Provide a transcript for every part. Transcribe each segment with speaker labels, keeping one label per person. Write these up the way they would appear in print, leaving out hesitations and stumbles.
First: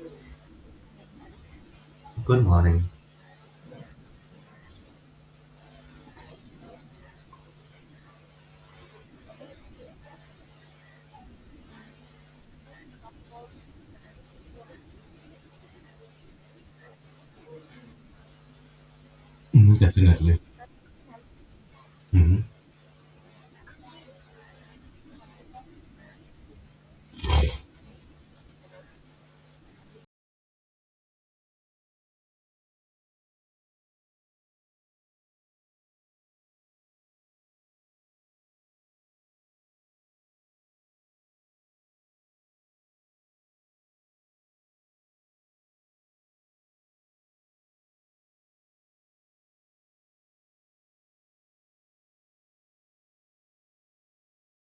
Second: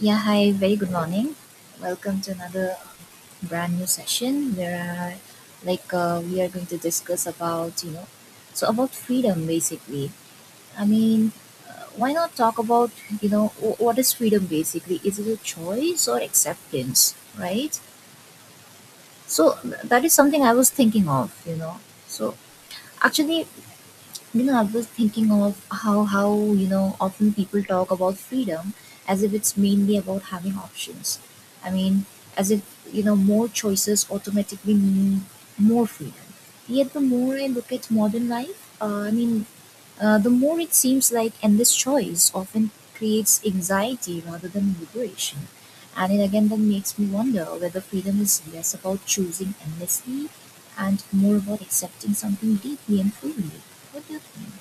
Speaker 1: Yeah, hi, very good morning. Welcome to
Speaker 2: Good
Speaker 1: another
Speaker 2: morning.
Speaker 1: brand new session where I we are going to discuss about so about freedom basically. I mean, why not talk about what is freedom basically? Is it a choice or acceptance, right? So
Speaker 2: Mhm,
Speaker 1: that is
Speaker 2: definitely.
Speaker 1: something I was thinking of, you know. So
Speaker 2: hmm
Speaker 1: actually, you know, I was thinking of how often people talk about freedom as if it's mainly about having options. I mean, as if more choices automatically mean more freedom. Yet the more I look at modern life, the more it seems like endless choice often creates anxiety rather than liberation. And it again then makes me wonder whether freedom is less about choosing endlessly and more about accepting something deeply and fully. What do you think?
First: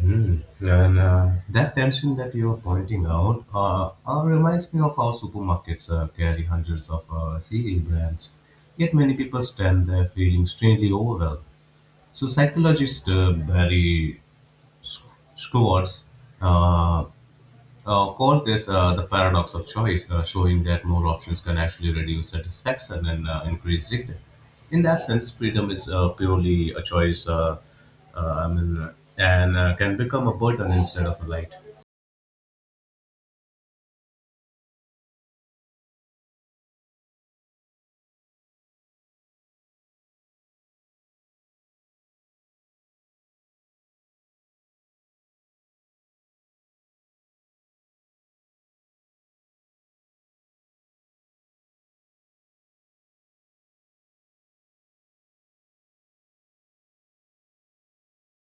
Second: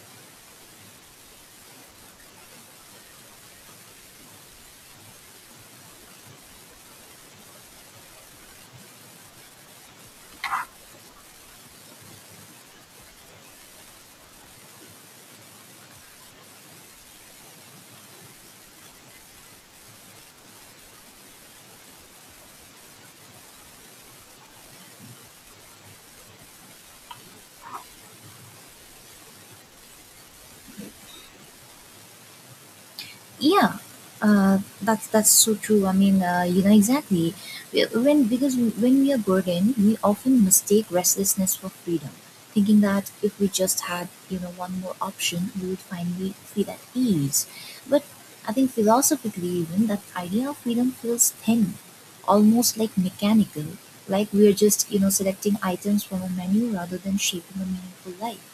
Speaker 2: Hmm. And that tension that you're pointing out reminds me of how supermarkets carry hundreds of cereal brands. Yet many people stand there feeling strangely overwhelmed. So psychologist Barry Schwartz uh, call this the paradox of choice, showing that more options can actually reduce satisfaction and increase regret. In that sense, freedom is purely a choice, uh, I mean, uh, and can become a burden instead of a light.
Speaker 1: Yeah, that's so true. I mean, you know, exactly. When, because when we are burdened, we often mistake restlessness for freedom, thinking that if we just had, you know, one more option, we would finally feel at ease. But I think philosophically, even that idea of freedom feels thin, almost like mechanical, like we are just, you know, selecting items from a menu rather than shaping a meaningful life.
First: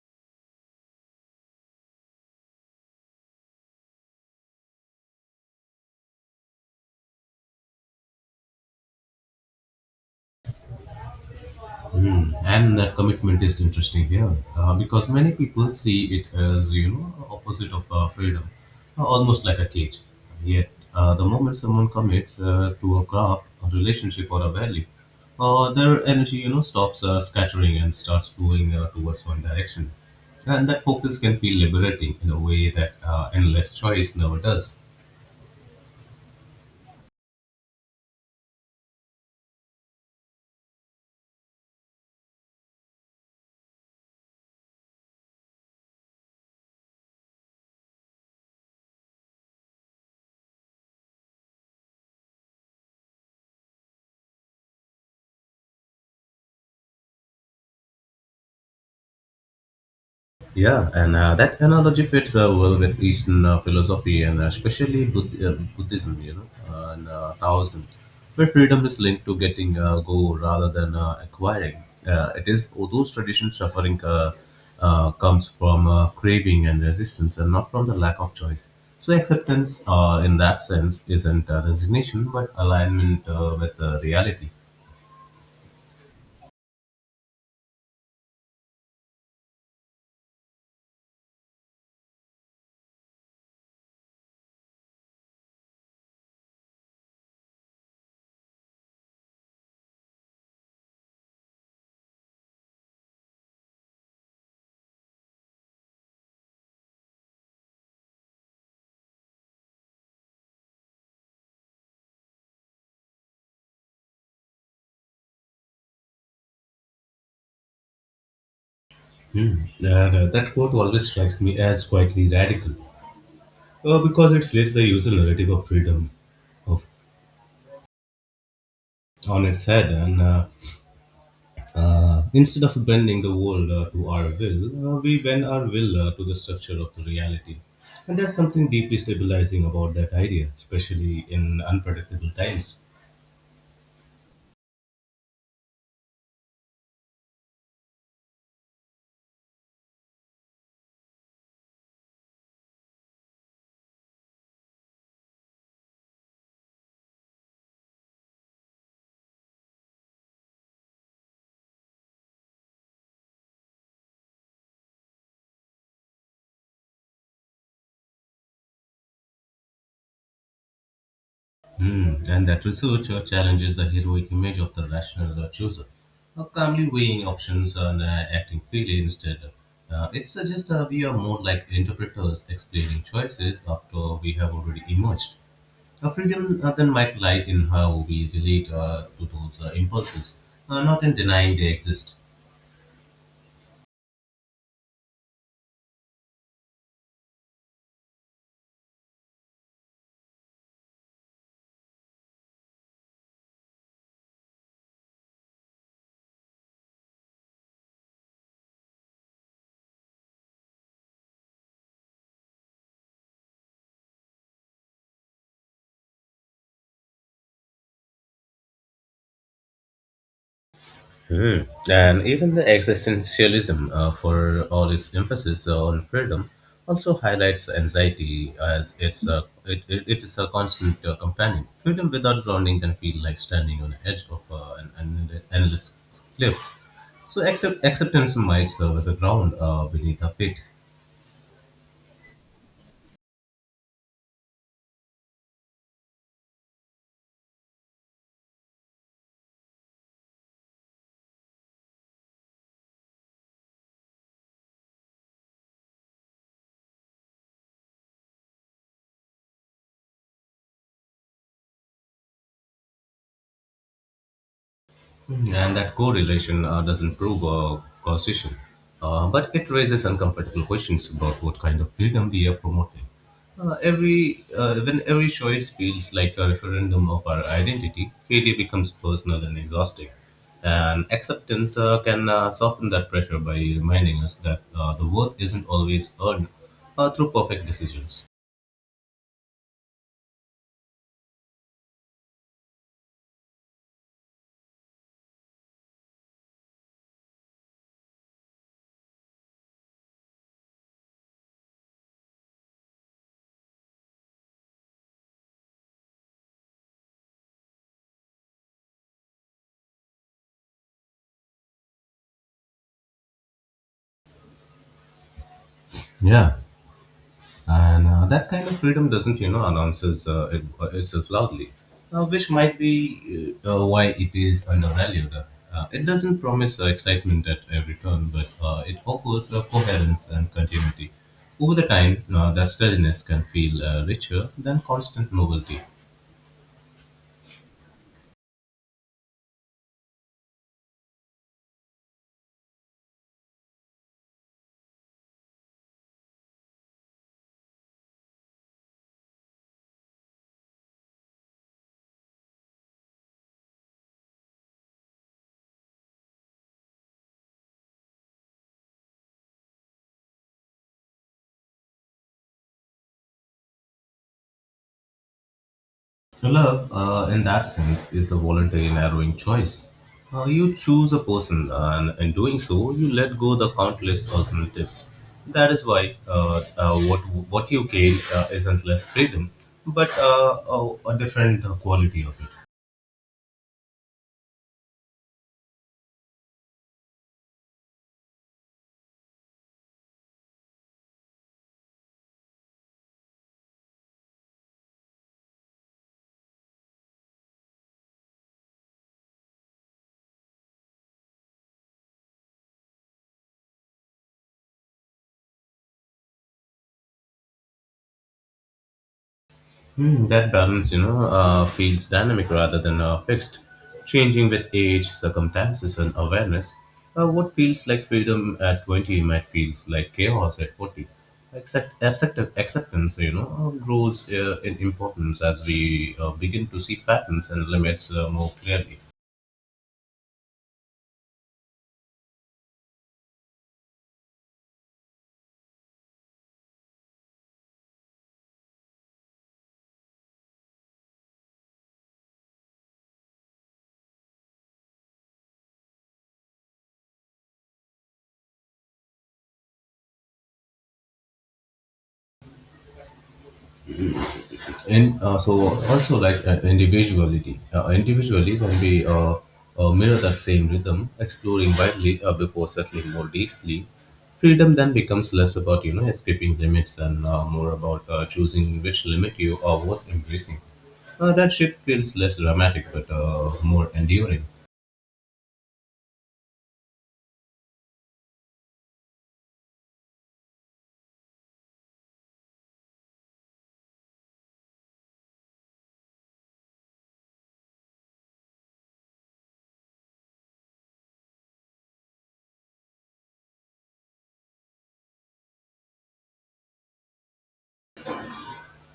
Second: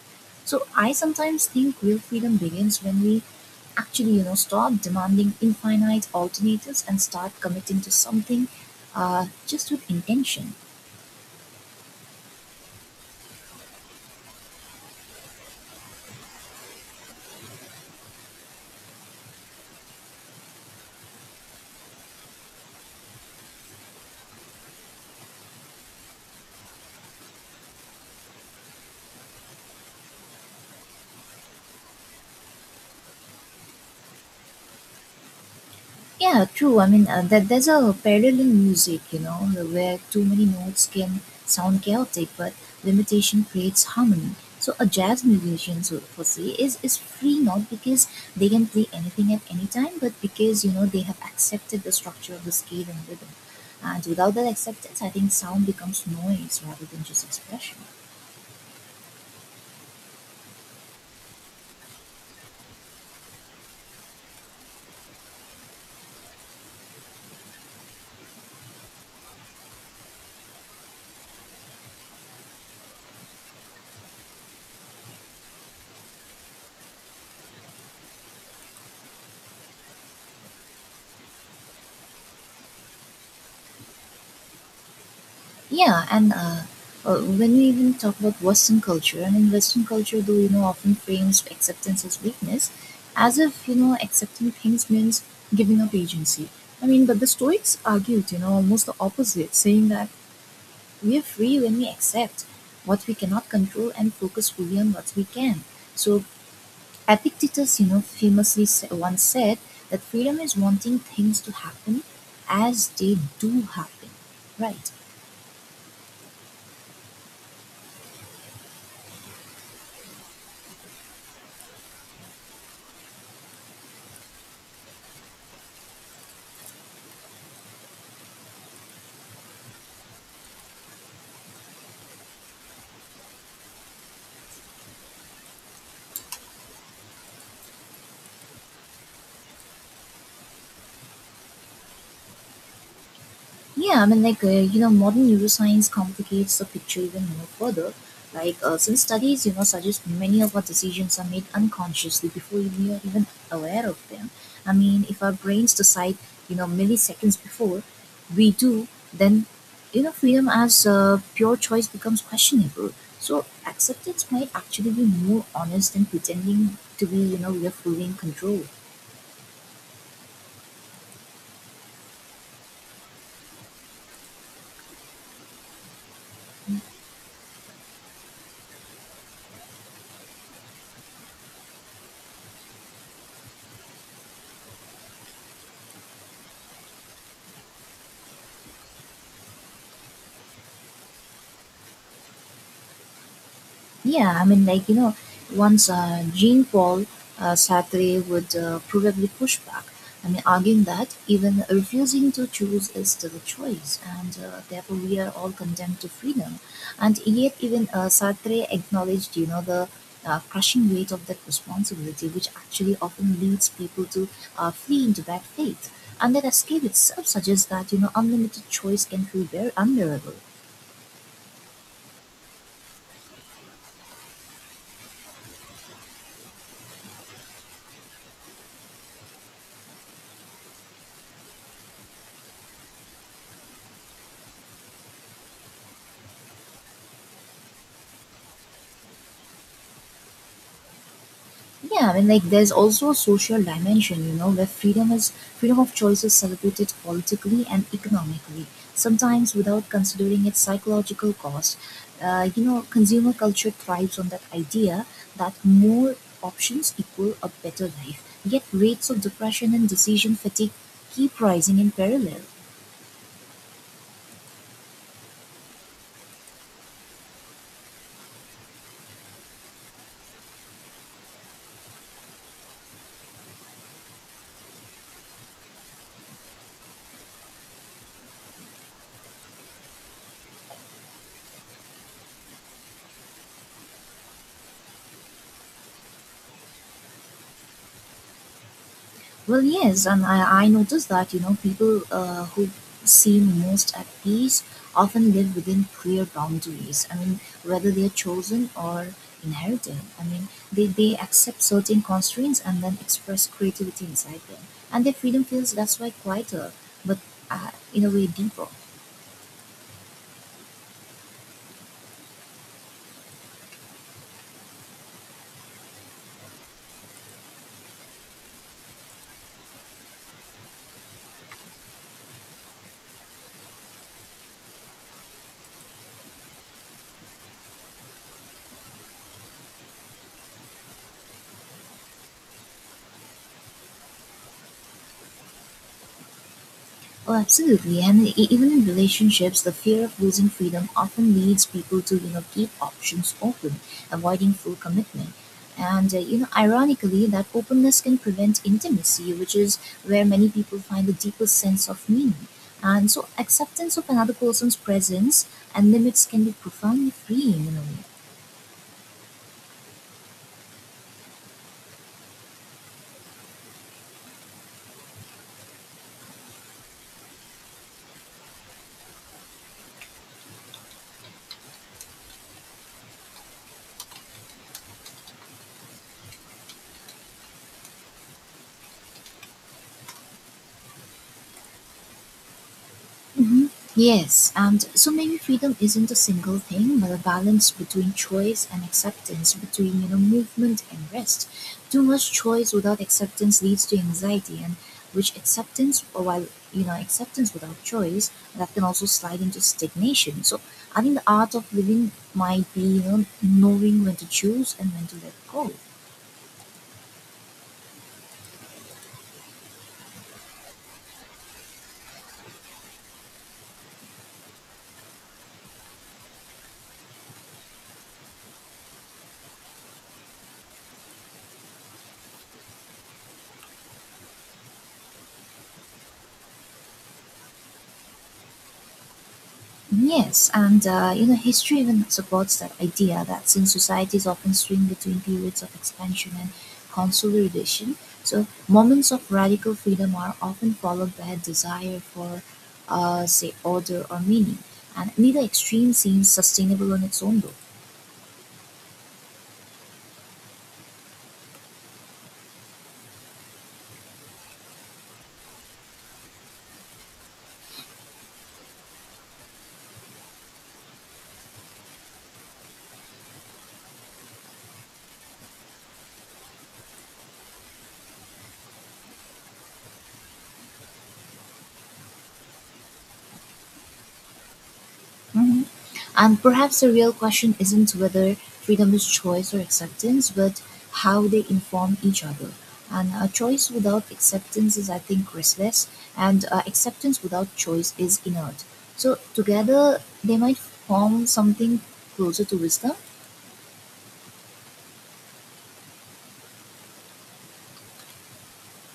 Speaker 1: So I sometimes think real freedom begins when we actually, you know, stop demanding infinite alternatives and start committing to something, just with intention.
Speaker 2: Hmm. And that commitment is interesting here because many people see it as, you know, opposite of freedom, almost like a cage. Yet the moment someone commits to a craft, a relationship, or a value, their energy, you know, stops scattering and starts flowing towards one direction. And that focus can feel liberating in a way that endless choice never does.
Speaker 1: Yeah, true. I mean, that there's a parallel in music, you know, where too many notes can sound chaotic, but limitation creates harmony. So a jazz musician, so per se, is free not because they can play anything at any time, but because you know they have accepted the structure of the scale and rhythm. And without that acceptance, I think sound becomes noise rather than just expression.
Speaker 2: Yeah, and that analogy fits well with Eastern philosophy and especially Buddhism, you know, and Taoism, where freedom is linked to getting go rather than acquiring. It is oh, those traditions suffering comes from craving and resistance, and not from the lack of choice. So acceptance, in that sense, isn't resignation but alignment with reality.
Speaker 1: Yeah, and when we even talk about Western culture, and in Western culture, though, you know, often frames acceptance as weakness, as if, you know, accepting things means giving up agency. I mean, but the Stoics argued, you know, almost the opposite, saying that we are free when we accept what we cannot control and focus fully on what we can. So, Epictetus, you know, famously once said that freedom is wanting things to happen as they do happen, right?
Speaker 2: Hmm. And that quote always strikes me as quietly radical, because it flips the usual narrative of freedom of on its head, and instead of bending the world to our will, we bend our will to the structure of the reality. And there's something deeply stabilizing about that idea, especially in unpredictable times.
Speaker 1: Yeah, I mean, like, you know, modern neuroscience complicates the picture even more further. Like, since studies, you know, suggest many of our decisions are made unconsciously before we are even aware of them. I mean, if our brains decide, you know, milliseconds before we do, then, you know, freedom as pure choice becomes questionable. So, acceptance might actually be more honest than pretending to be, you know, we are fully in control.
Speaker 2: Hmm. And that research challenges the heroic image of the rational chooser, calmly weighing options and acting freely instead. It suggests we are more like interpreters explaining choices after we have already emerged. Freedom then might lie in how we relate to those impulses, not in denying they exist.
Speaker 1: Yeah, I mean, like, you know, once Jean Paul Sartre would probably push back. I mean, arguing that even refusing to choose is still a choice, and therefore we are all condemned to freedom. And yet, even Sartre acknowledged, you know, the crushing weight of that responsibility, which actually often leads people to flee into bad faith. And that escape itself suggests that, you know, unlimited choice can feel very unbearable.
Speaker 2: Hmm. And even the existentialism, for all its emphasis on freedom, also highlights anxiety as it is a constant companion. Freedom without grounding can feel like standing on the edge of an endless cliff. So acceptance might serve as a ground beneath our feet.
Speaker 1: Yeah, I mean, like there's also a social dimension, you know, where freedom of choice is celebrated politically and economically, sometimes without considering its psychological cost. You know, consumer culture thrives on that idea that more options equal a better life. Yet rates of depression and decision fatigue keep rising in parallel.
Speaker 2: Mm-hmm. And that correlation doesn't prove causation, but it raises uncomfortable questions about what kind of freedom we are promoting. Every when every choice feels like a referendum of our identity, failure becomes personal and exhausting. And acceptance can soften that pressure by reminding us that the worth isn't always earned through perfect decisions.
Speaker 1: Well, yes, and I noticed that, you know, people who seem most at peace often live within clear boundaries. I mean, whether they're chosen or inherited, I mean, they accept certain constraints and then express creativity inside them. And their freedom feels that's why quieter, but in a way deeper.
Speaker 2: Yeah, and that kind of freedom doesn't, you know, announces itself loudly, which might be why it is undervalued. Uh, it doesn't promise excitement at every turn, but it offers coherence and continuity over the time. Uh, that steadiness can feel richer than constant novelty.
Speaker 1: Oh, absolutely. And even in relationships, the fear of losing freedom often leads people to, you know, keep options open, avoiding full commitment. And, you know, ironically, that openness can prevent intimacy, which is where many people find the deepest sense of meaning. And so acceptance of another person's presence and limits can be profoundly freeing in a way.
Speaker 2: So, love, in that sense, is a voluntary narrowing choice. You choose a person, and in doing so, you let go the countless alternatives. That is why what what you gain isn't less freedom, but a different quality of it.
Speaker 1: Mhm. Yes, and so maybe freedom isn't a single thing, but a balance between choice and acceptance, between you know movement and rest. Too much choice without acceptance leads to anxiety, and which acceptance, or while you know acceptance without choice, that can also slide into stagnation. So I think the art of living might be you know knowing when to choose and when to let go.
Speaker 2: Hmm, that balance, you know, feels dynamic rather than fixed, changing with age, circumstances, and awareness. What feels like freedom at 20 might feels like chaos at 40. Acceptance, you know, grows in importance as we begin to see patterns and limits more clearly.
Speaker 1: Yes, and you know, history even supports that idea that since societies often swing between periods of expansion and consolidation, so moments of radical freedom are often followed by a desire for, say, order or meaning, and neither extreme seems sustainable on its own though.
Speaker 2: And so also like individuality individually, when we mirror that same rhythm, exploring widely before settling more deeply, freedom then becomes less about, you know, escaping limits and more about choosing which limit you are worth embracing. Uh, that shift feels less dramatic but more enduring.
Speaker 1: Mhm. And perhaps the real question isn't whether freedom is choice or acceptance, but how they inform each other. And choice without acceptance is, I think, restless, and acceptance without choice is inert. So, together, they might form something closer to wisdom.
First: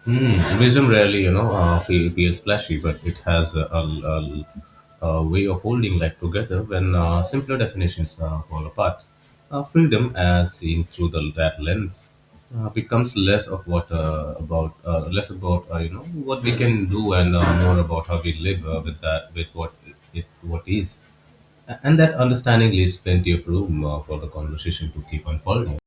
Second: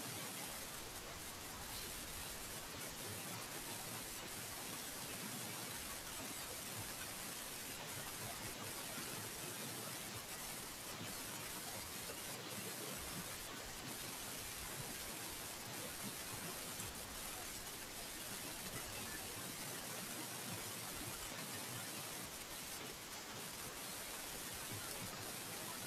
Speaker 2: Mm, wisdom rarely, you know, feels flashy, but it has a, a way of holding life together when simpler definitions fall apart. Freedom, as seen through that lens, becomes less about you know, what we can do and more about how we live with what it what is. And that understanding leaves plenty of room for the conversation to keep unfolding.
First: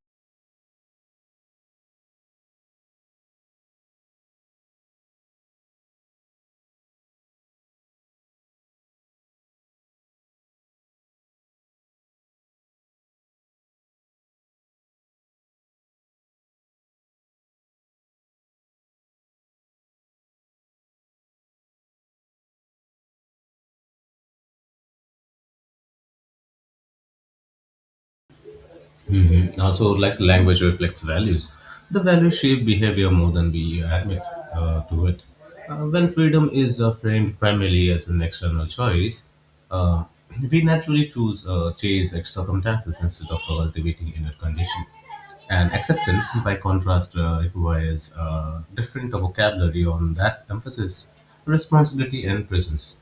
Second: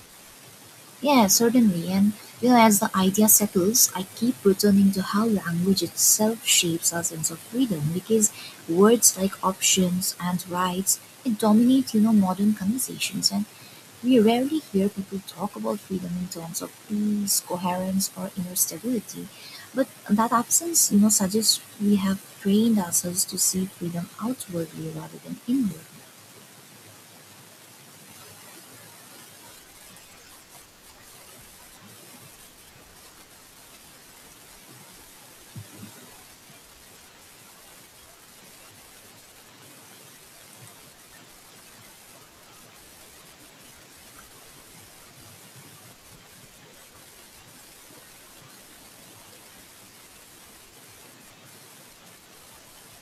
Speaker 1: Yeah, certainly. And you know, as the idea settles, I keep returning to how language itself shapes our sense of freedom because words like options and rights it dominate, you know, modern conversations and we rarely hear people talk about freedom in terms of peace, coherence or inner stability. But that absence, you know, suggests we have trained ourselves to see freedom outwardly rather than inwardly.
Speaker 2: Mhm. Also, like, language reflects values. The values shape behavior more than we admit to it. When freedom is framed primarily as an external choice, uh, we naturally choose chase circumstances instead of cultivating inner condition. And acceptance, by contrast, requires a different vocabulary on that emphasis, responsibility, and presence.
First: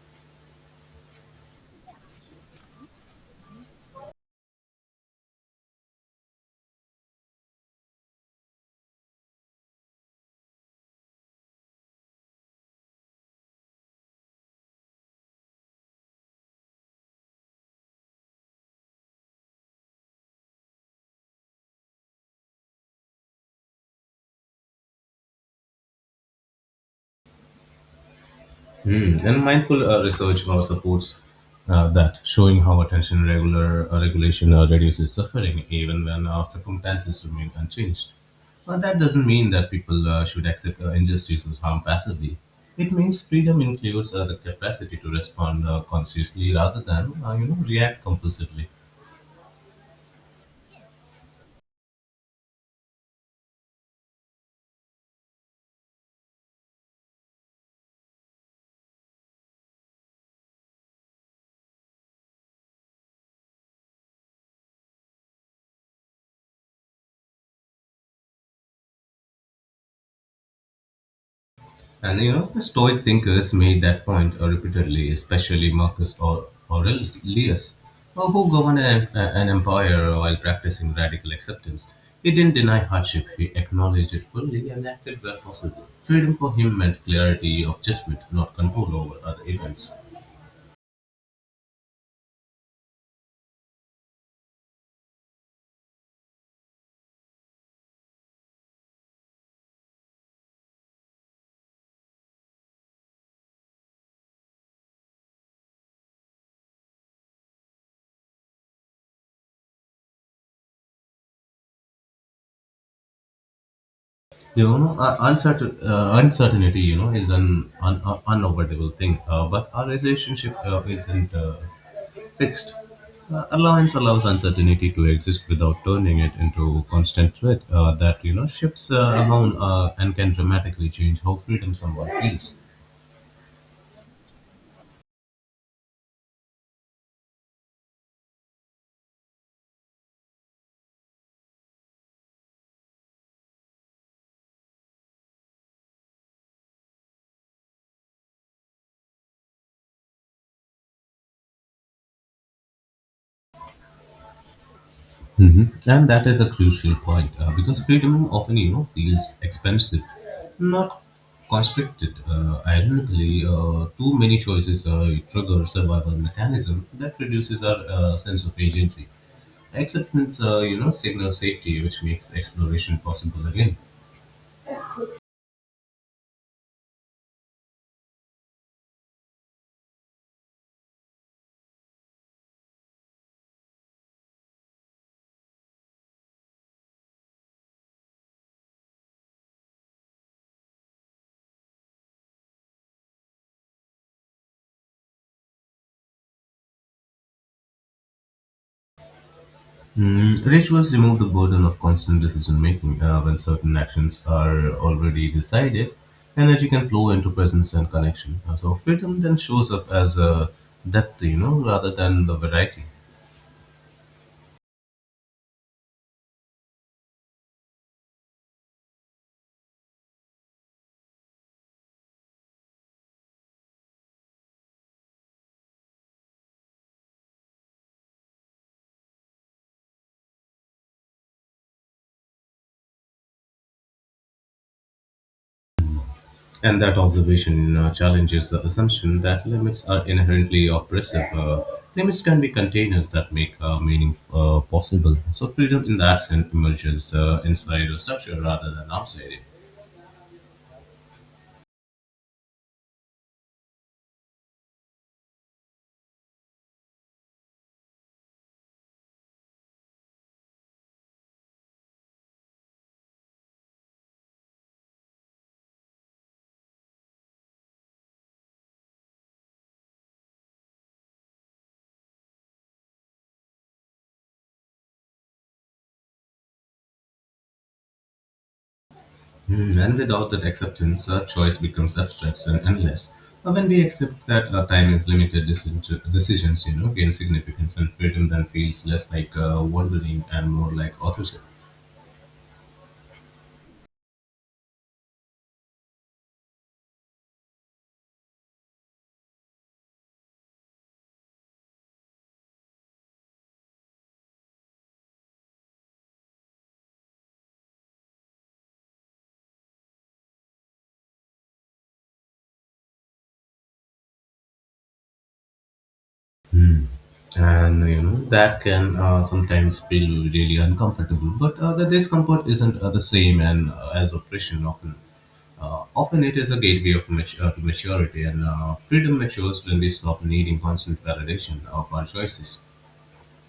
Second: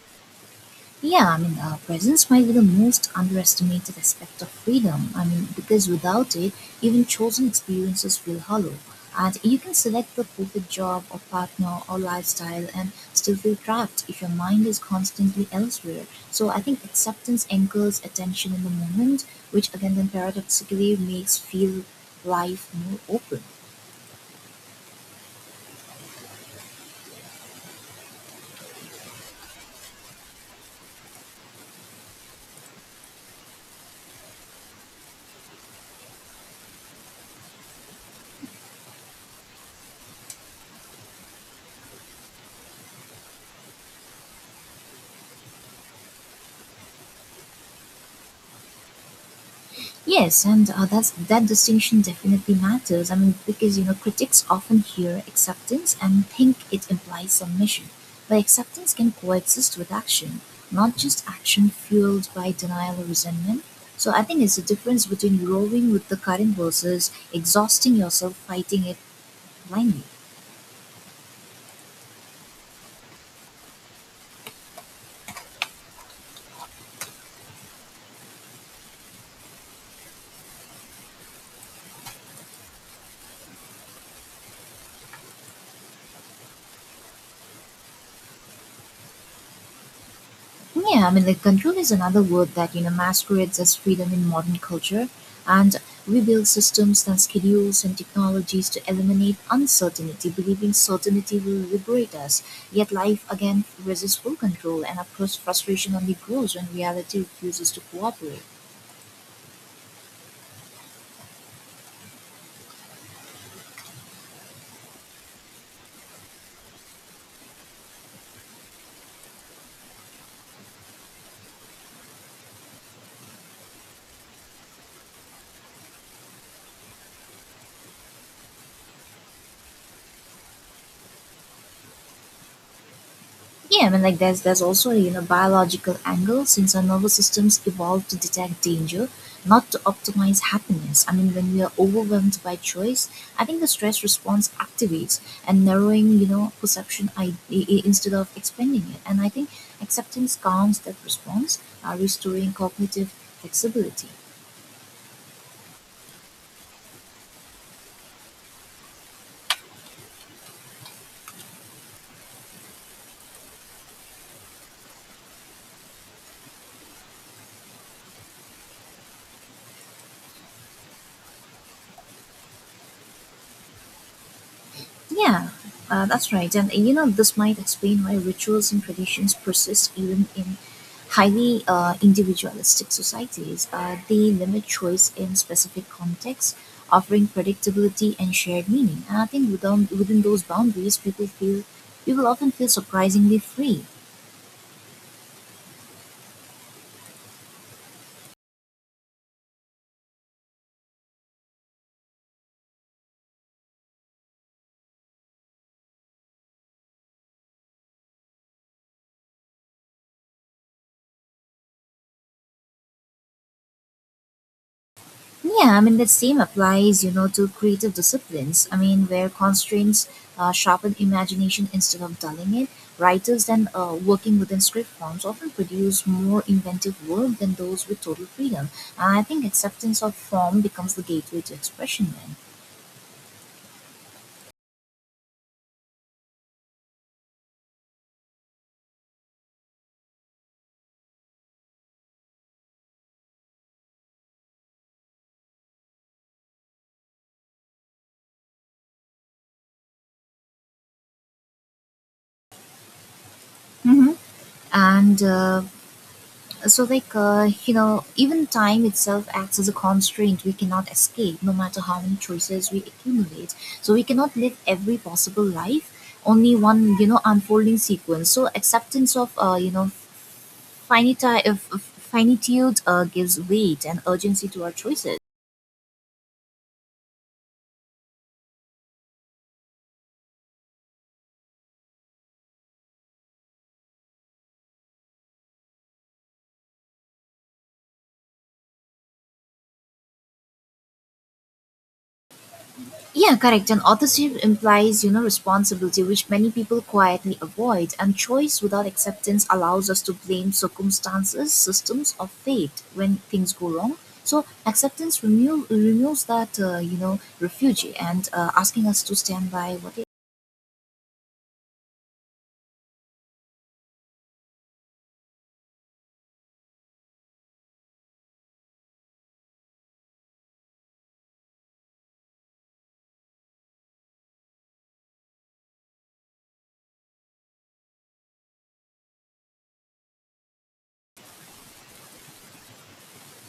Speaker 1: Yeah, I mean, presence might be the most underestimated aspect of freedom. I mean, because without it, even chosen experiences feel hollow. And you can select the perfect job or partner or lifestyle and still feel trapped if your mind is constantly elsewhere. So I think acceptance anchors attention in the moment, which again, then paradoxically makes feel life more open.
Speaker 2: Hmm. And mindful research supports that, showing how attention regular regulation reduces suffering even when our circumstances remain unchanged. But that doesn't mean that people should accept injustice or harm passively. It means freedom includes the capacity to respond consciously rather than, you know, react compulsively.
Speaker 1: Yes, and that's that distinction definitely matters. I mean, because you know, critics often hear acceptance and think it implies submission, but acceptance can coexist with action, not just action fueled by denial or resentment. So I think it's the difference between rowing with the current versus exhausting yourself fighting it blindly.
Speaker 2: And you know, the Stoic thinkers made that point repeatedly, especially Aurelius, who governed an empire while practicing radical acceptance. He didn't deny hardship, he acknowledged it fully and acted where possible. Freedom for him meant clarity of judgment, not control over other events.
Speaker 1: Yeah, I mean, like control is another word that you know masquerades as freedom in modern culture, and we build systems and schedules and technologies to eliminate uncertainty, believing certainty will liberate us. Yet life again resists full control, and of course, frustration only grows when reality refuses to cooperate.
Speaker 2: You know, uncertainty, you know, is an unavoidable thing, but our relationship isn't. Fixed allowance allows uncertainty to exist without turning it into constant threat that, you know, shifts around and can dramatically change how freedom someone feels.
Speaker 1: Yeah, I mean, like there's also you know biological angle since our nervous systems evolved to detect danger, not to optimize happiness. I mean, when we are overwhelmed by choice, I think the stress response activates and narrowing you know perception instead of expanding it. And I think acceptance calms that response, restoring cognitive flexibility.
Speaker 2: Hmm. And that is a crucial point because freedom often, you know, feels expensive, not constricted. Ironically, too many choices trigger survival mechanism that reduces our sense of agency. Acceptance, you know, signals safety, which makes exploration possible again.
Speaker 1: Yeah, that's right. And you know, this might explain why rituals and traditions persist even in highly individualistic societies. They limit choice in specific contexts, offering predictability and shared meaning. And I think within those boundaries, people often feel surprisingly free.
Speaker 2: Mm, rituals remove the burden of constant decision making when certain actions are already decided. Energy can flow into presence and connection. So freedom then shows up as a depth, you know, rather than the variety.
Speaker 1: Yeah, I mean, the same applies, you know, to creative disciplines. I mean, where constraints sharpen imagination instead of dulling it, writers then working within script forms often produce more inventive work than those with total freedom. And I think acceptance of form becomes the gateway to expression then.
Speaker 2: And that observation, you know, challenges the assumption that limits are inherently oppressive. Limits can be containers that make meaning possible. So freedom in that sense emerges inside a structure rather than outside it.
Speaker 1: And so like you know even time itself acts as a constraint we cannot escape no matter how many choices we accumulate, so we cannot live every possible life, only one you know unfolding sequence. So acceptance of, you know, of finitude gives weight and urgency to our choices.
Speaker 2: Hmm. When we doubt that acceptance, our choice becomes abstract and less. Or when we accept that our time is limited, decisions, you know, gain significance and freedom then feels less like wandering and more like authorship.
Speaker 1: Yeah, correct. And authorship implies, you know, responsibility, which many people quietly avoid. And choice without acceptance allows us to blame circumstances, systems, or fate when things go wrong. So acceptance removes that, you know, refuge and asking us to stand by what.
Speaker 2: Hmm. And you know that can sometimes feel really uncomfortable, but the discomfort isn't the same and as oppression. Often it is a gateway to maturity, and freedom matures when we stop needing constant validation of our choices.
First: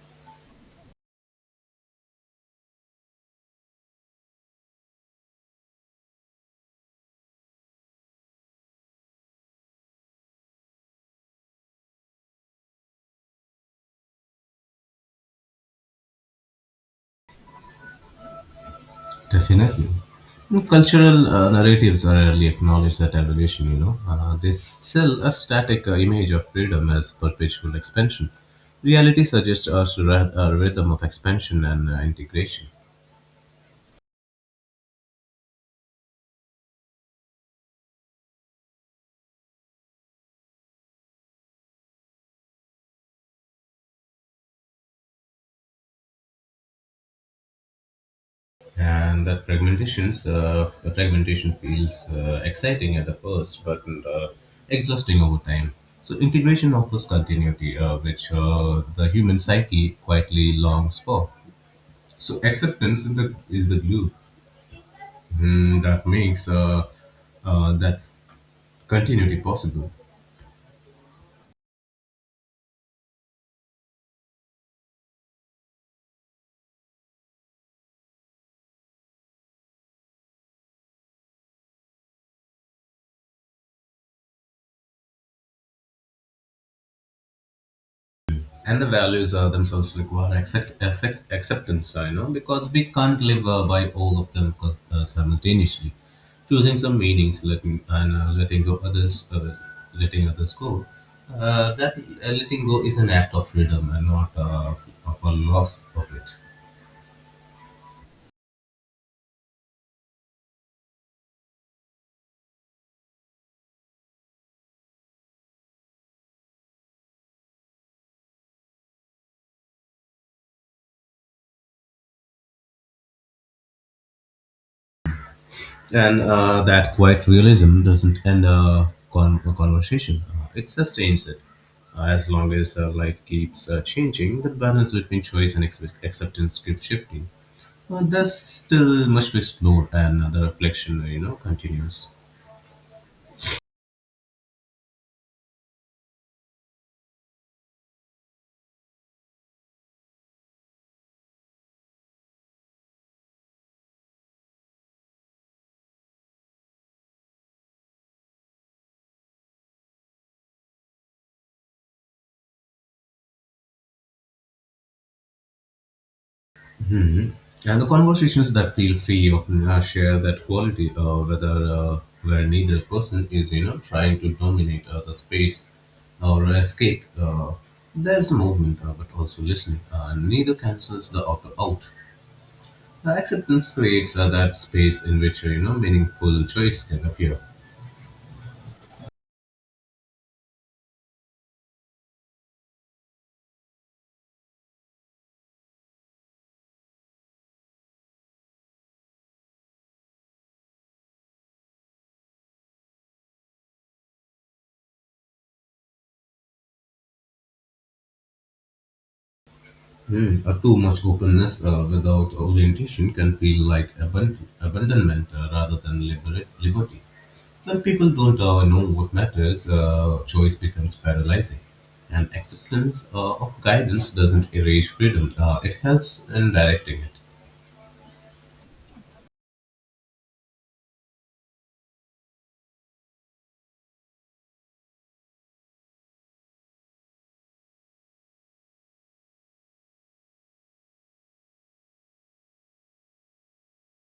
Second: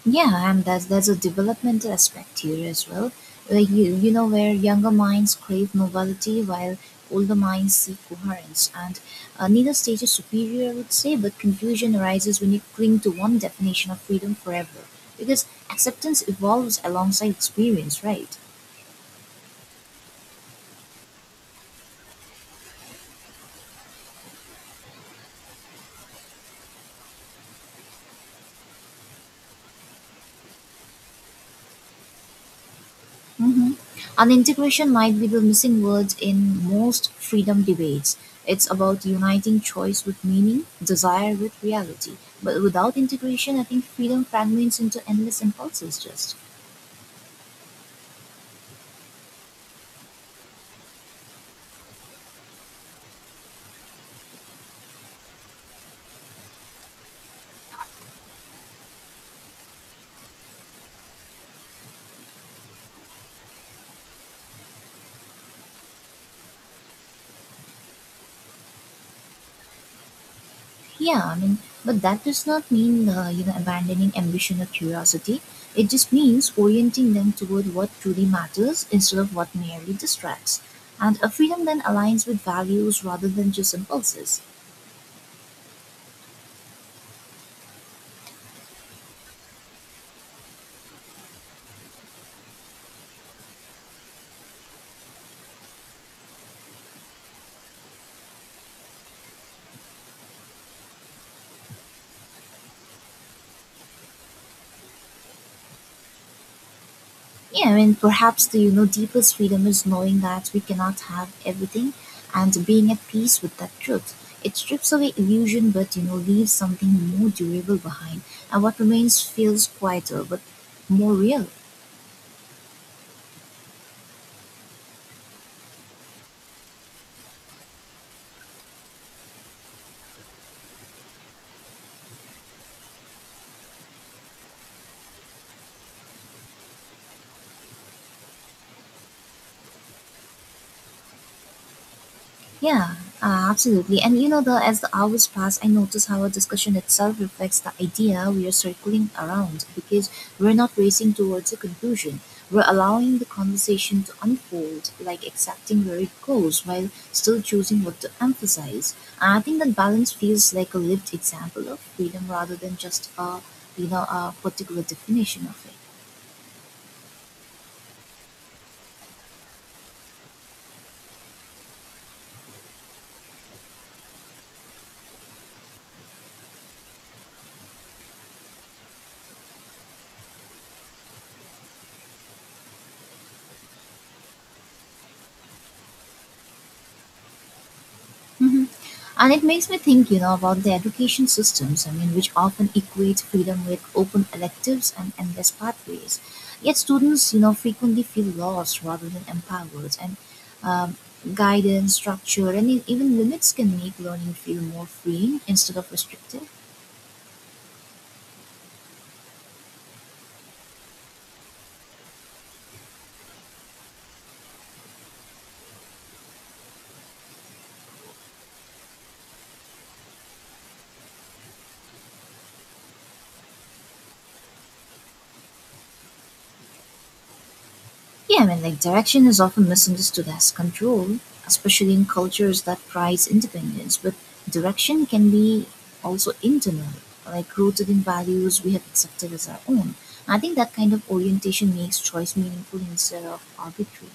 Speaker 1: Yeah, and there's a developmental aspect here as well, where you know where younger minds crave novelty while older minds seek coherence, and neither stage is superior, I would say. But confusion arises when you cling to one definition of freedom forever, because acceptance evolves alongside experience, right?
Speaker 2: Definitely. And cultural narratives are rarely acknowledge that evolution, you know. They sell a static image of freedom as perpetual expansion. Reality suggests us a rhythm of expansion and integration.
Speaker 1: Mhm. And integration might be the missing word in most freedom debates. It's about uniting choice with meaning, desire with reality. But without integration, I think freedom fragments into endless impulses. Just
Speaker 2: And that fragmentation feels exciting at the first, but exhausting over time. So integration offers continuity, which the human psyche quietly longs for. So acceptance in is the glue, Mm, that makes that continuity possible.
Speaker 1: yeah, I mean, but that does not mean you know abandoning ambition or curiosity. It just means orienting them toward what truly matters instead of what merely distracts. And a freedom then aligns with values rather than just impulses.
Speaker 2: And the values themselves require acceptance, you know, because we can't live by all of them simultaneously. Choosing some meanings, letting go others, letting others go. That letting go is an act of freedom and not of a loss of it.
Speaker 1: Yeah, I mean, perhaps the deepest freedom is knowing that we cannot have everything, and being at peace with that truth. It strips away illusion, but leaves something more durable behind, and what remains feels quieter but more real.
Speaker 2: And that quiet realism doesn't end a conversation. Uh, it sustains it as long as life keeps changing. The balance between choice and acceptance keeps shifting. Uh, there's still much to explore, and the reflection, you know, continues.
Speaker 1: Yeah, absolutely. And you know, the as the hours pass, I notice how our discussion itself reflects the idea we are circling around because we're not racing towards a conclusion. We're allowing the conversation to unfold, like accepting where it goes while still choosing what to emphasize. And I think that balance feels like a lived example of freedom rather than just a particular definition of it.
Speaker 2: Hmm. And the conversations that feel free often share that quality, whether where neither person is, you know, trying to dominate the space or escape. There's movement, but also listening. Neither cancels the other out. Acceptance creates that space in which, you know, meaningful choice can appear.
Speaker 1: Mhm. And it makes me think, about the education systems, I mean, which often equate freedom with open electives and endless pathways. Yet students, frequently feel lost rather than empowered, and um, guidance, structure, and even limits can make learning feel more freeing instead of restrictive.
Speaker 2: Hmm. Too much openness without orientation can feel like abandonment rather than liberty. When people don't know what matters, choice becomes paralyzing. And acceptance of guidance doesn't erase freedom, it helps in directing it.
Speaker 1: Yeah, I mean, like direction is often misunderstood as control, especially in cultures that prize independence, but direction can be also internal, like rooted in values we have accepted as our own. I think that kind of orientation makes choice meaningful instead of arbitrary.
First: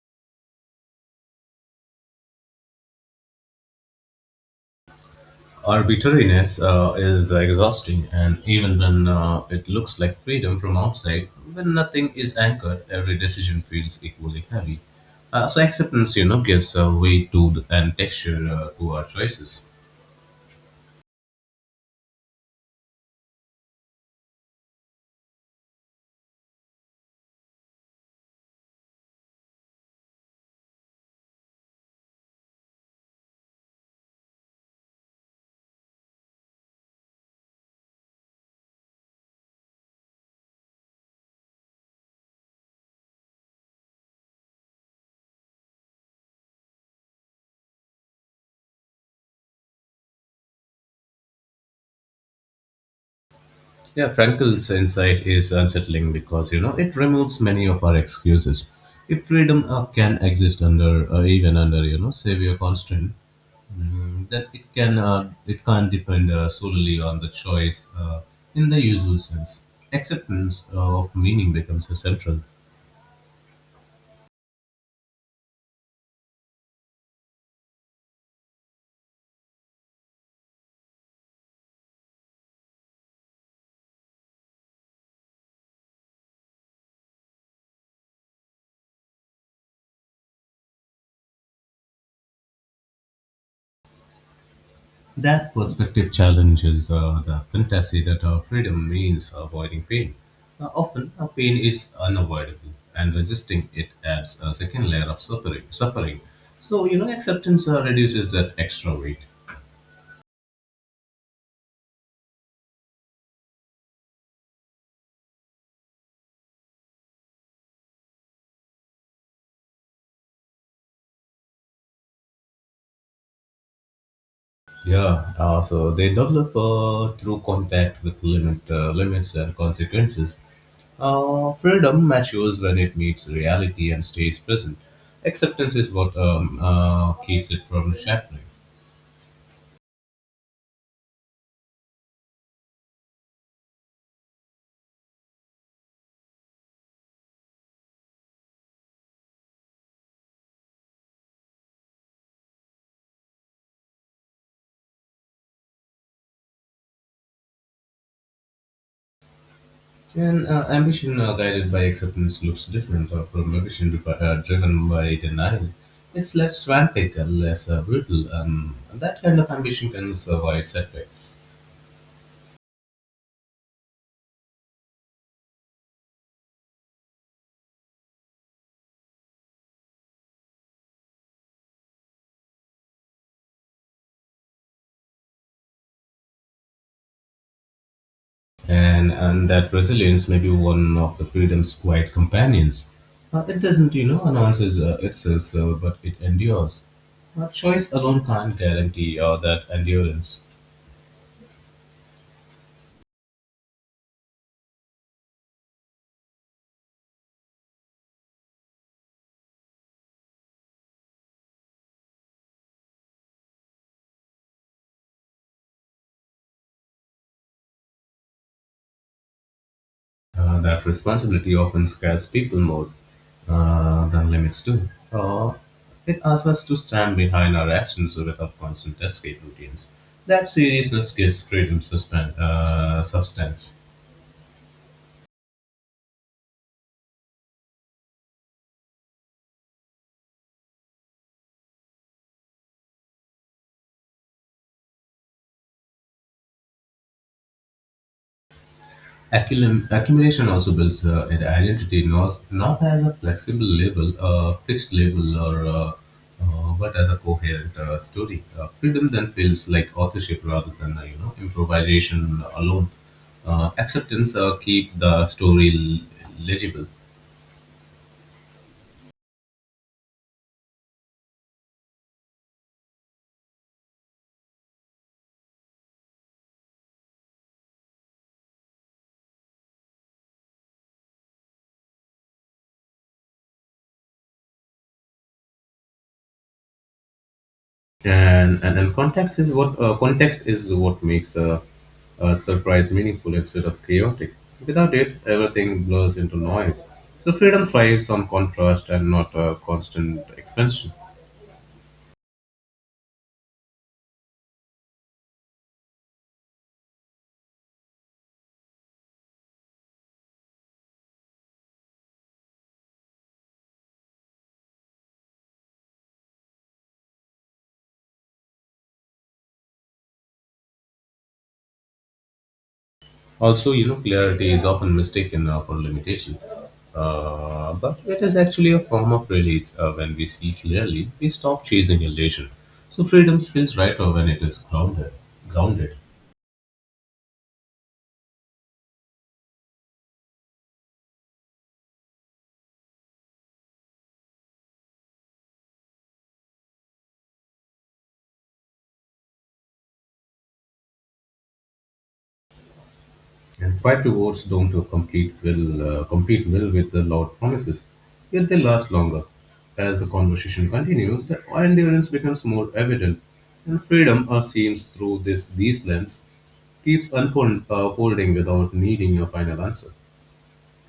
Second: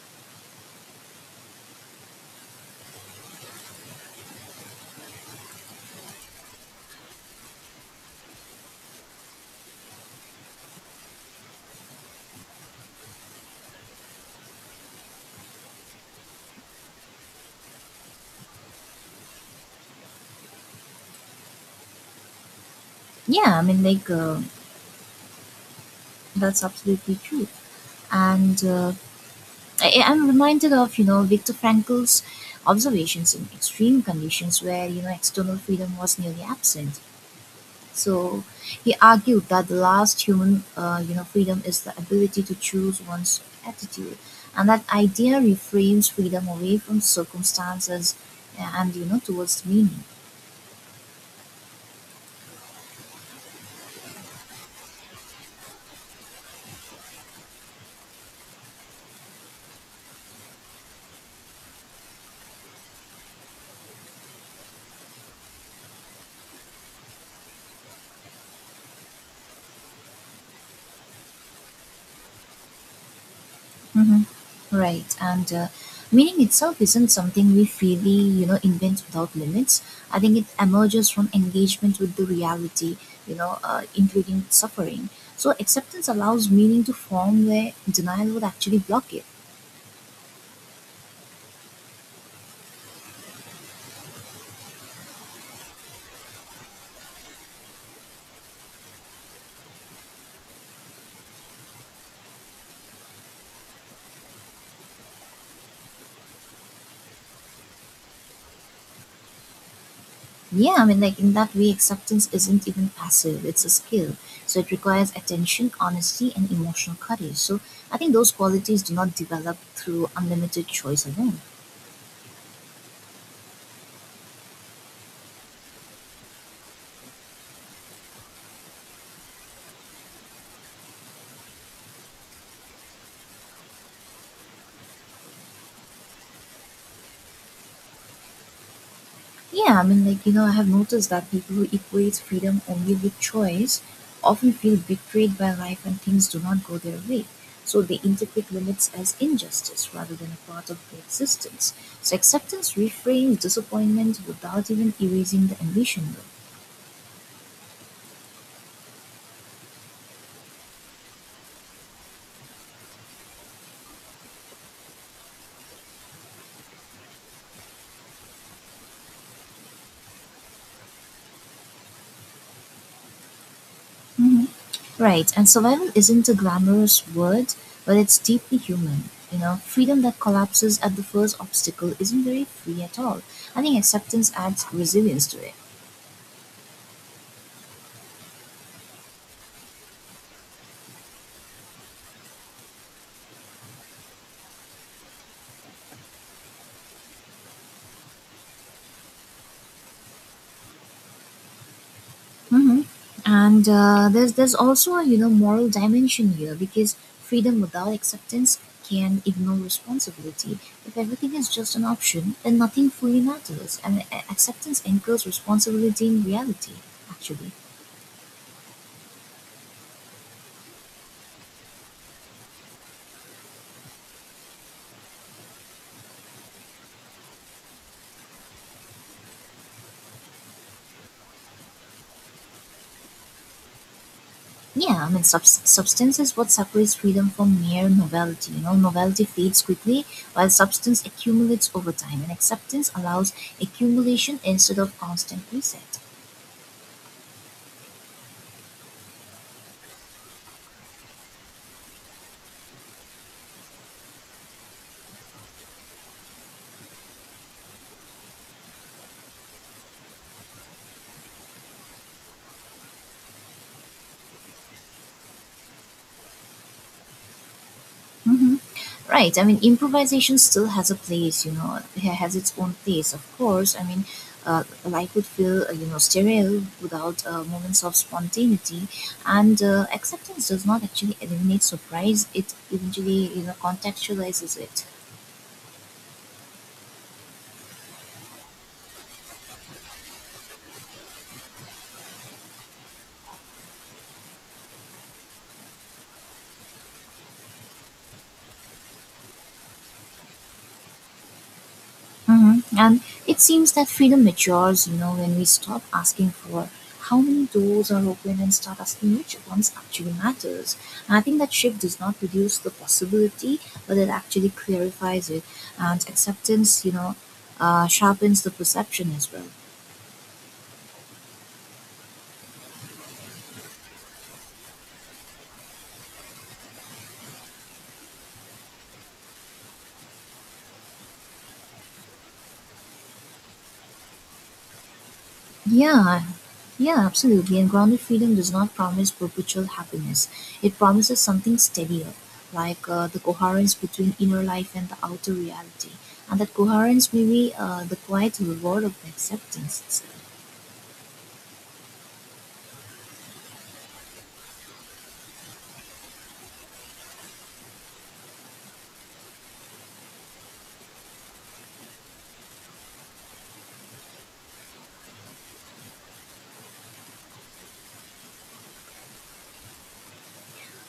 Speaker 2: Arbitrariness is exhausting, and even when it looks like freedom from outside, when nothing is anchored, every decision feels equally heavy. So acceptance, you know, gives a weight to the, and texture to our choices.
Speaker 1: Yeah, I mean, like, that's absolutely true. And I'm reminded of, Viktor Frankl's observations in extreme conditions where, external freedom was nearly absent. So he argued that the last human, freedom is the ability to choose one's attitude, and that idea reframes freedom away from circumstances, and towards meaning.
Speaker 2: Yeah, Frankel's insight is unsettling because you know it removes many of our excuses. If freedom can exist under even under you know severe constraint, then it can't depend solely on the choice in the usual sense. Acceptance of meaning becomes essential.
Speaker 1: Hmm. Right, and meaning itself isn't something we freely, invent without limits. I think it emerges from engagement with the reality, including suffering. So acceptance allows meaning to form where denial would actually block it.
Speaker 2: That perspective challenges the fantasy that freedom means avoiding pain. Often, a pain is unavoidable, and resisting it adds a second layer of suffering. So, you know, acceptance reduces that extra weight.
Speaker 1: Yeah, I mean, like in that way, acceptance isn't even passive, it's a skill. So it requires attention, honesty, and emotional courage. So I think those qualities do not develop through unlimited choice alone.
Speaker 2: Yeah. So they develop through contact with limits and consequences. Freedom matures when it meets reality and stays present. Acceptance is what keeps it from shattering.
Speaker 1: Yeah, I mean, like, I have noticed that people who equate freedom only with choice often feel betrayed by life when things do not go their way. So they interpret limits as injustice rather than a part of their existence. So acceptance reframes disappointment without even erasing the ambition, though.
Speaker 2: And ambition guided by acceptance looks different from ambition driven by denial. It's less frantic and less brutal. That kind of ambition can survive setbacks.
Speaker 1: Mhm. Right, and survival isn't a glamorous word, but it's deeply human. Freedom that collapses at the first obstacle isn't very free at all. I think acceptance adds resilience to it.
Speaker 2: And that resilience may be one of the freedom's quiet companions. It doesn't, you know, announces itself, so, but it endures. Choice alone can't guarantee that endurance.
Speaker 1: Hmm. And there's also a moral dimension here because freedom without acceptance can ignore responsibility. If everything is just an option, then nothing fully matters, and acceptance anchors responsibility in reality. Actually.
Speaker 2: That responsibility often scares people more than limits do. It asks us to stand behind our actions without constant escape routines. That seriousness gives freedom substance.
Speaker 1: Yeah, I mean, substance is what separates freedom from mere novelty. Novelty fades quickly, while substance accumulates over time, and acceptance allows accumulation instead of constant reset.
Speaker 2: Accumulation also builds an identity, not as a fixed label, or but as a coherent story. Freedom then feels like authorship rather than you know improvisation alone. Acceptance keep the story legible.
Speaker 1: Hmm. Right. I mean, improvisation still has a place. It has its own place, of course. I mean, life would feel sterile without moments of spontaneity, and acceptance does not actually eliminate surprise. It eventually contextualizes it.
Speaker 2: And context is what makes a surprise meaningful instead of chaotic without it everything blurs into noise so freedom thrives on contrast and not constant expansion
Speaker 1: Hmm. And it seems that freedom matures, when we stop asking for how many doors are open and start asking which ones actually matters. And I think that shift does not reduce the possibility, but it actually clarifies it. And acceptance, sharpens the perception as well.
Speaker 2: also you know clarity is often mistaken for limitation but it is actually a form of release when we see clearly we stop chasing illusion so freedom feels right when it is grounded.
Speaker 1: Yeah, yeah, absolutely. And grounded freedom does not promise perpetual happiness. It promises something steadier, like the coherence between inner life and the outer reality. And that coherence may be the quiet reward of acceptance itself.
Speaker 2: And try to words don't complete well with the loud promises, yet they last longer. As the conversation continues, the endurance becomes more evident, and freedom seems through this these lens keeps unfolding without needing a final answer.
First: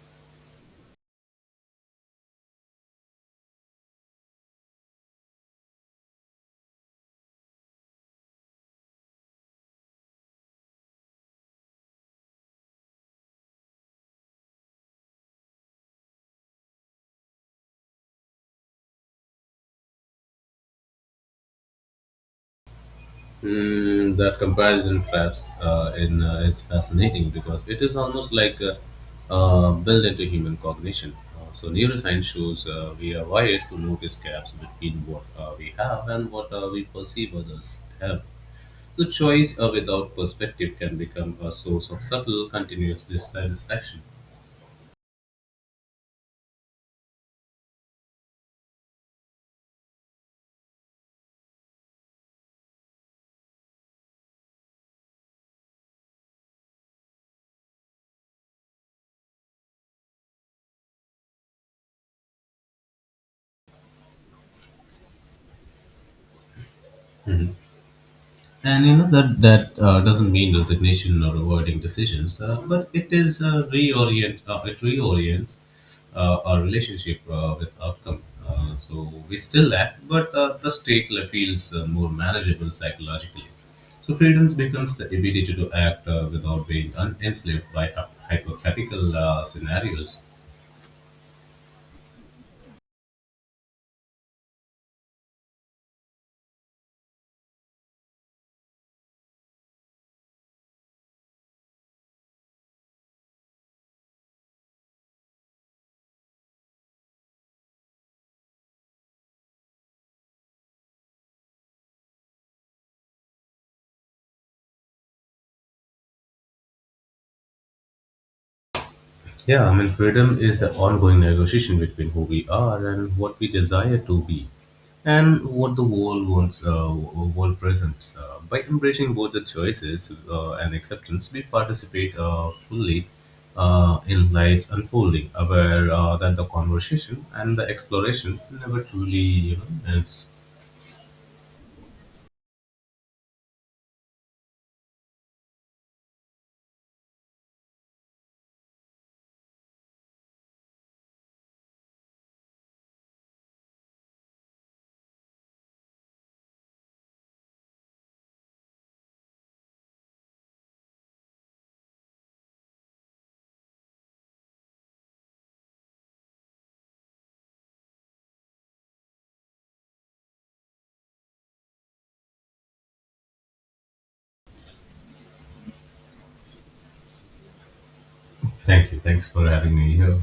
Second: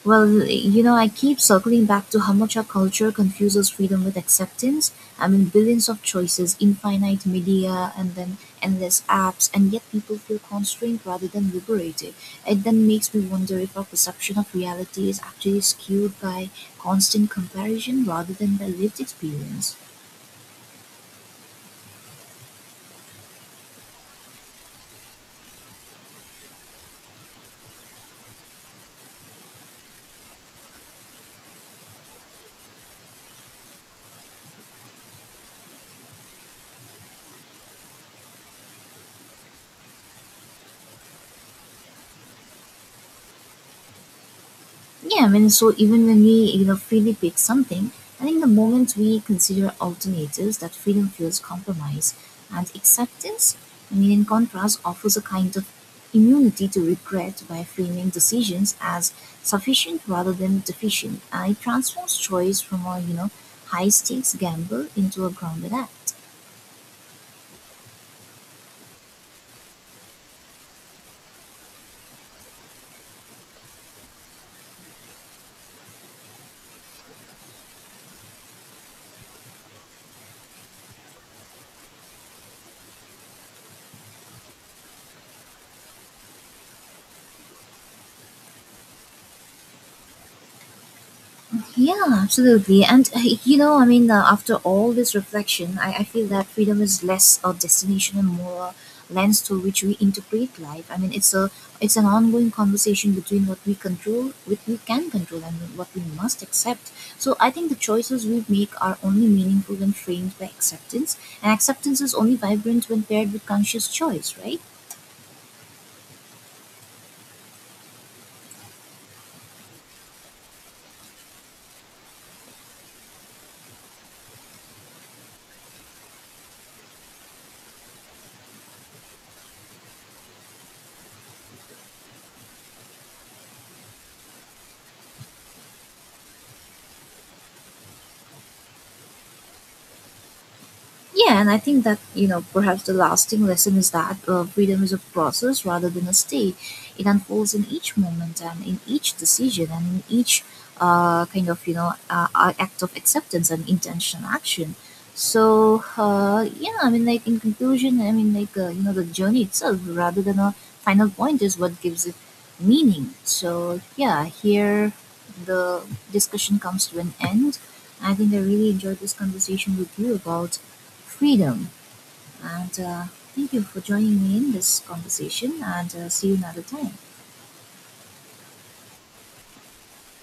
Speaker 1: Well, I keep circling back to how much our culture confuses freedom with acceptance. I mean, billions of choices, infinite media, and then endless apps, and yet people feel constrained rather than liberated. It then makes me wonder if our perception of reality is actually skewed by constant comparison rather than by lived experience.
Speaker 2: Mm, that comparison traps in is fascinating because it is almost like built into human cognition. So neuroscience shows we are wired to notice gaps between what we have and what we perceive others have. So choice without perspective can become a source of subtle, continuous dissatisfaction.
Speaker 1: Yeah, I mean, so even when we freely pick something, I think the moment we consider alternatives, that freedom feels compromise and acceptance. I mean, in contrast, offers a kind of immunity to regret by framing decisions as sufficient rather than deficient, and it transforms choice from a high stakes gamble into a grounded act.
Speaker 2: And you know that that doesn't mean resignation or avoiding decisions, but it is reorient. It reorients our relationship with outcome. So we still lack, but the state feels more manageable psychologically. So freedom becomes the ability to act without being enslaved by hypothetical scenarios.
Speaker 1: Yeah, absolutely. And I mean, after all this reflection, I feel that freedom is less a destination and more a lens through which we interpret life. I mean, it's an ongoing conversation between what we control, what we can control, and what we must accept. So I think the choices we make are only meaningful when framed by acceptance, and acceptance is only vibrant when paired with conscious choice, right?
Speaker 2: Yeah, I mean, freedom is an ongoing negotiation between who we are and what we desire to be, and what the world wants, world presents. By embracing both the choices and acceptance, we participate fully in life's unfolding, aware that the conversation and the exploration never truly, you know, ends.
Speaker 1: Yeah, and I think that, perhaps the lasting lesson is that freedom is a process rather than a state. It unfolds in each moment and in each decision and in each kind of, act of acceptance and intentional action. So, yeah, I mean, like in conclusion, I mean, like, the journey itself rather than a final point is what gives it meaning. So, yeah, here the discussion comes to an end. I think I really enjoyed this conversation with you about freedom. And thank you for joining me in this conversation, and see you another time.
Speaker 2: Thank you. Thanks for having me here.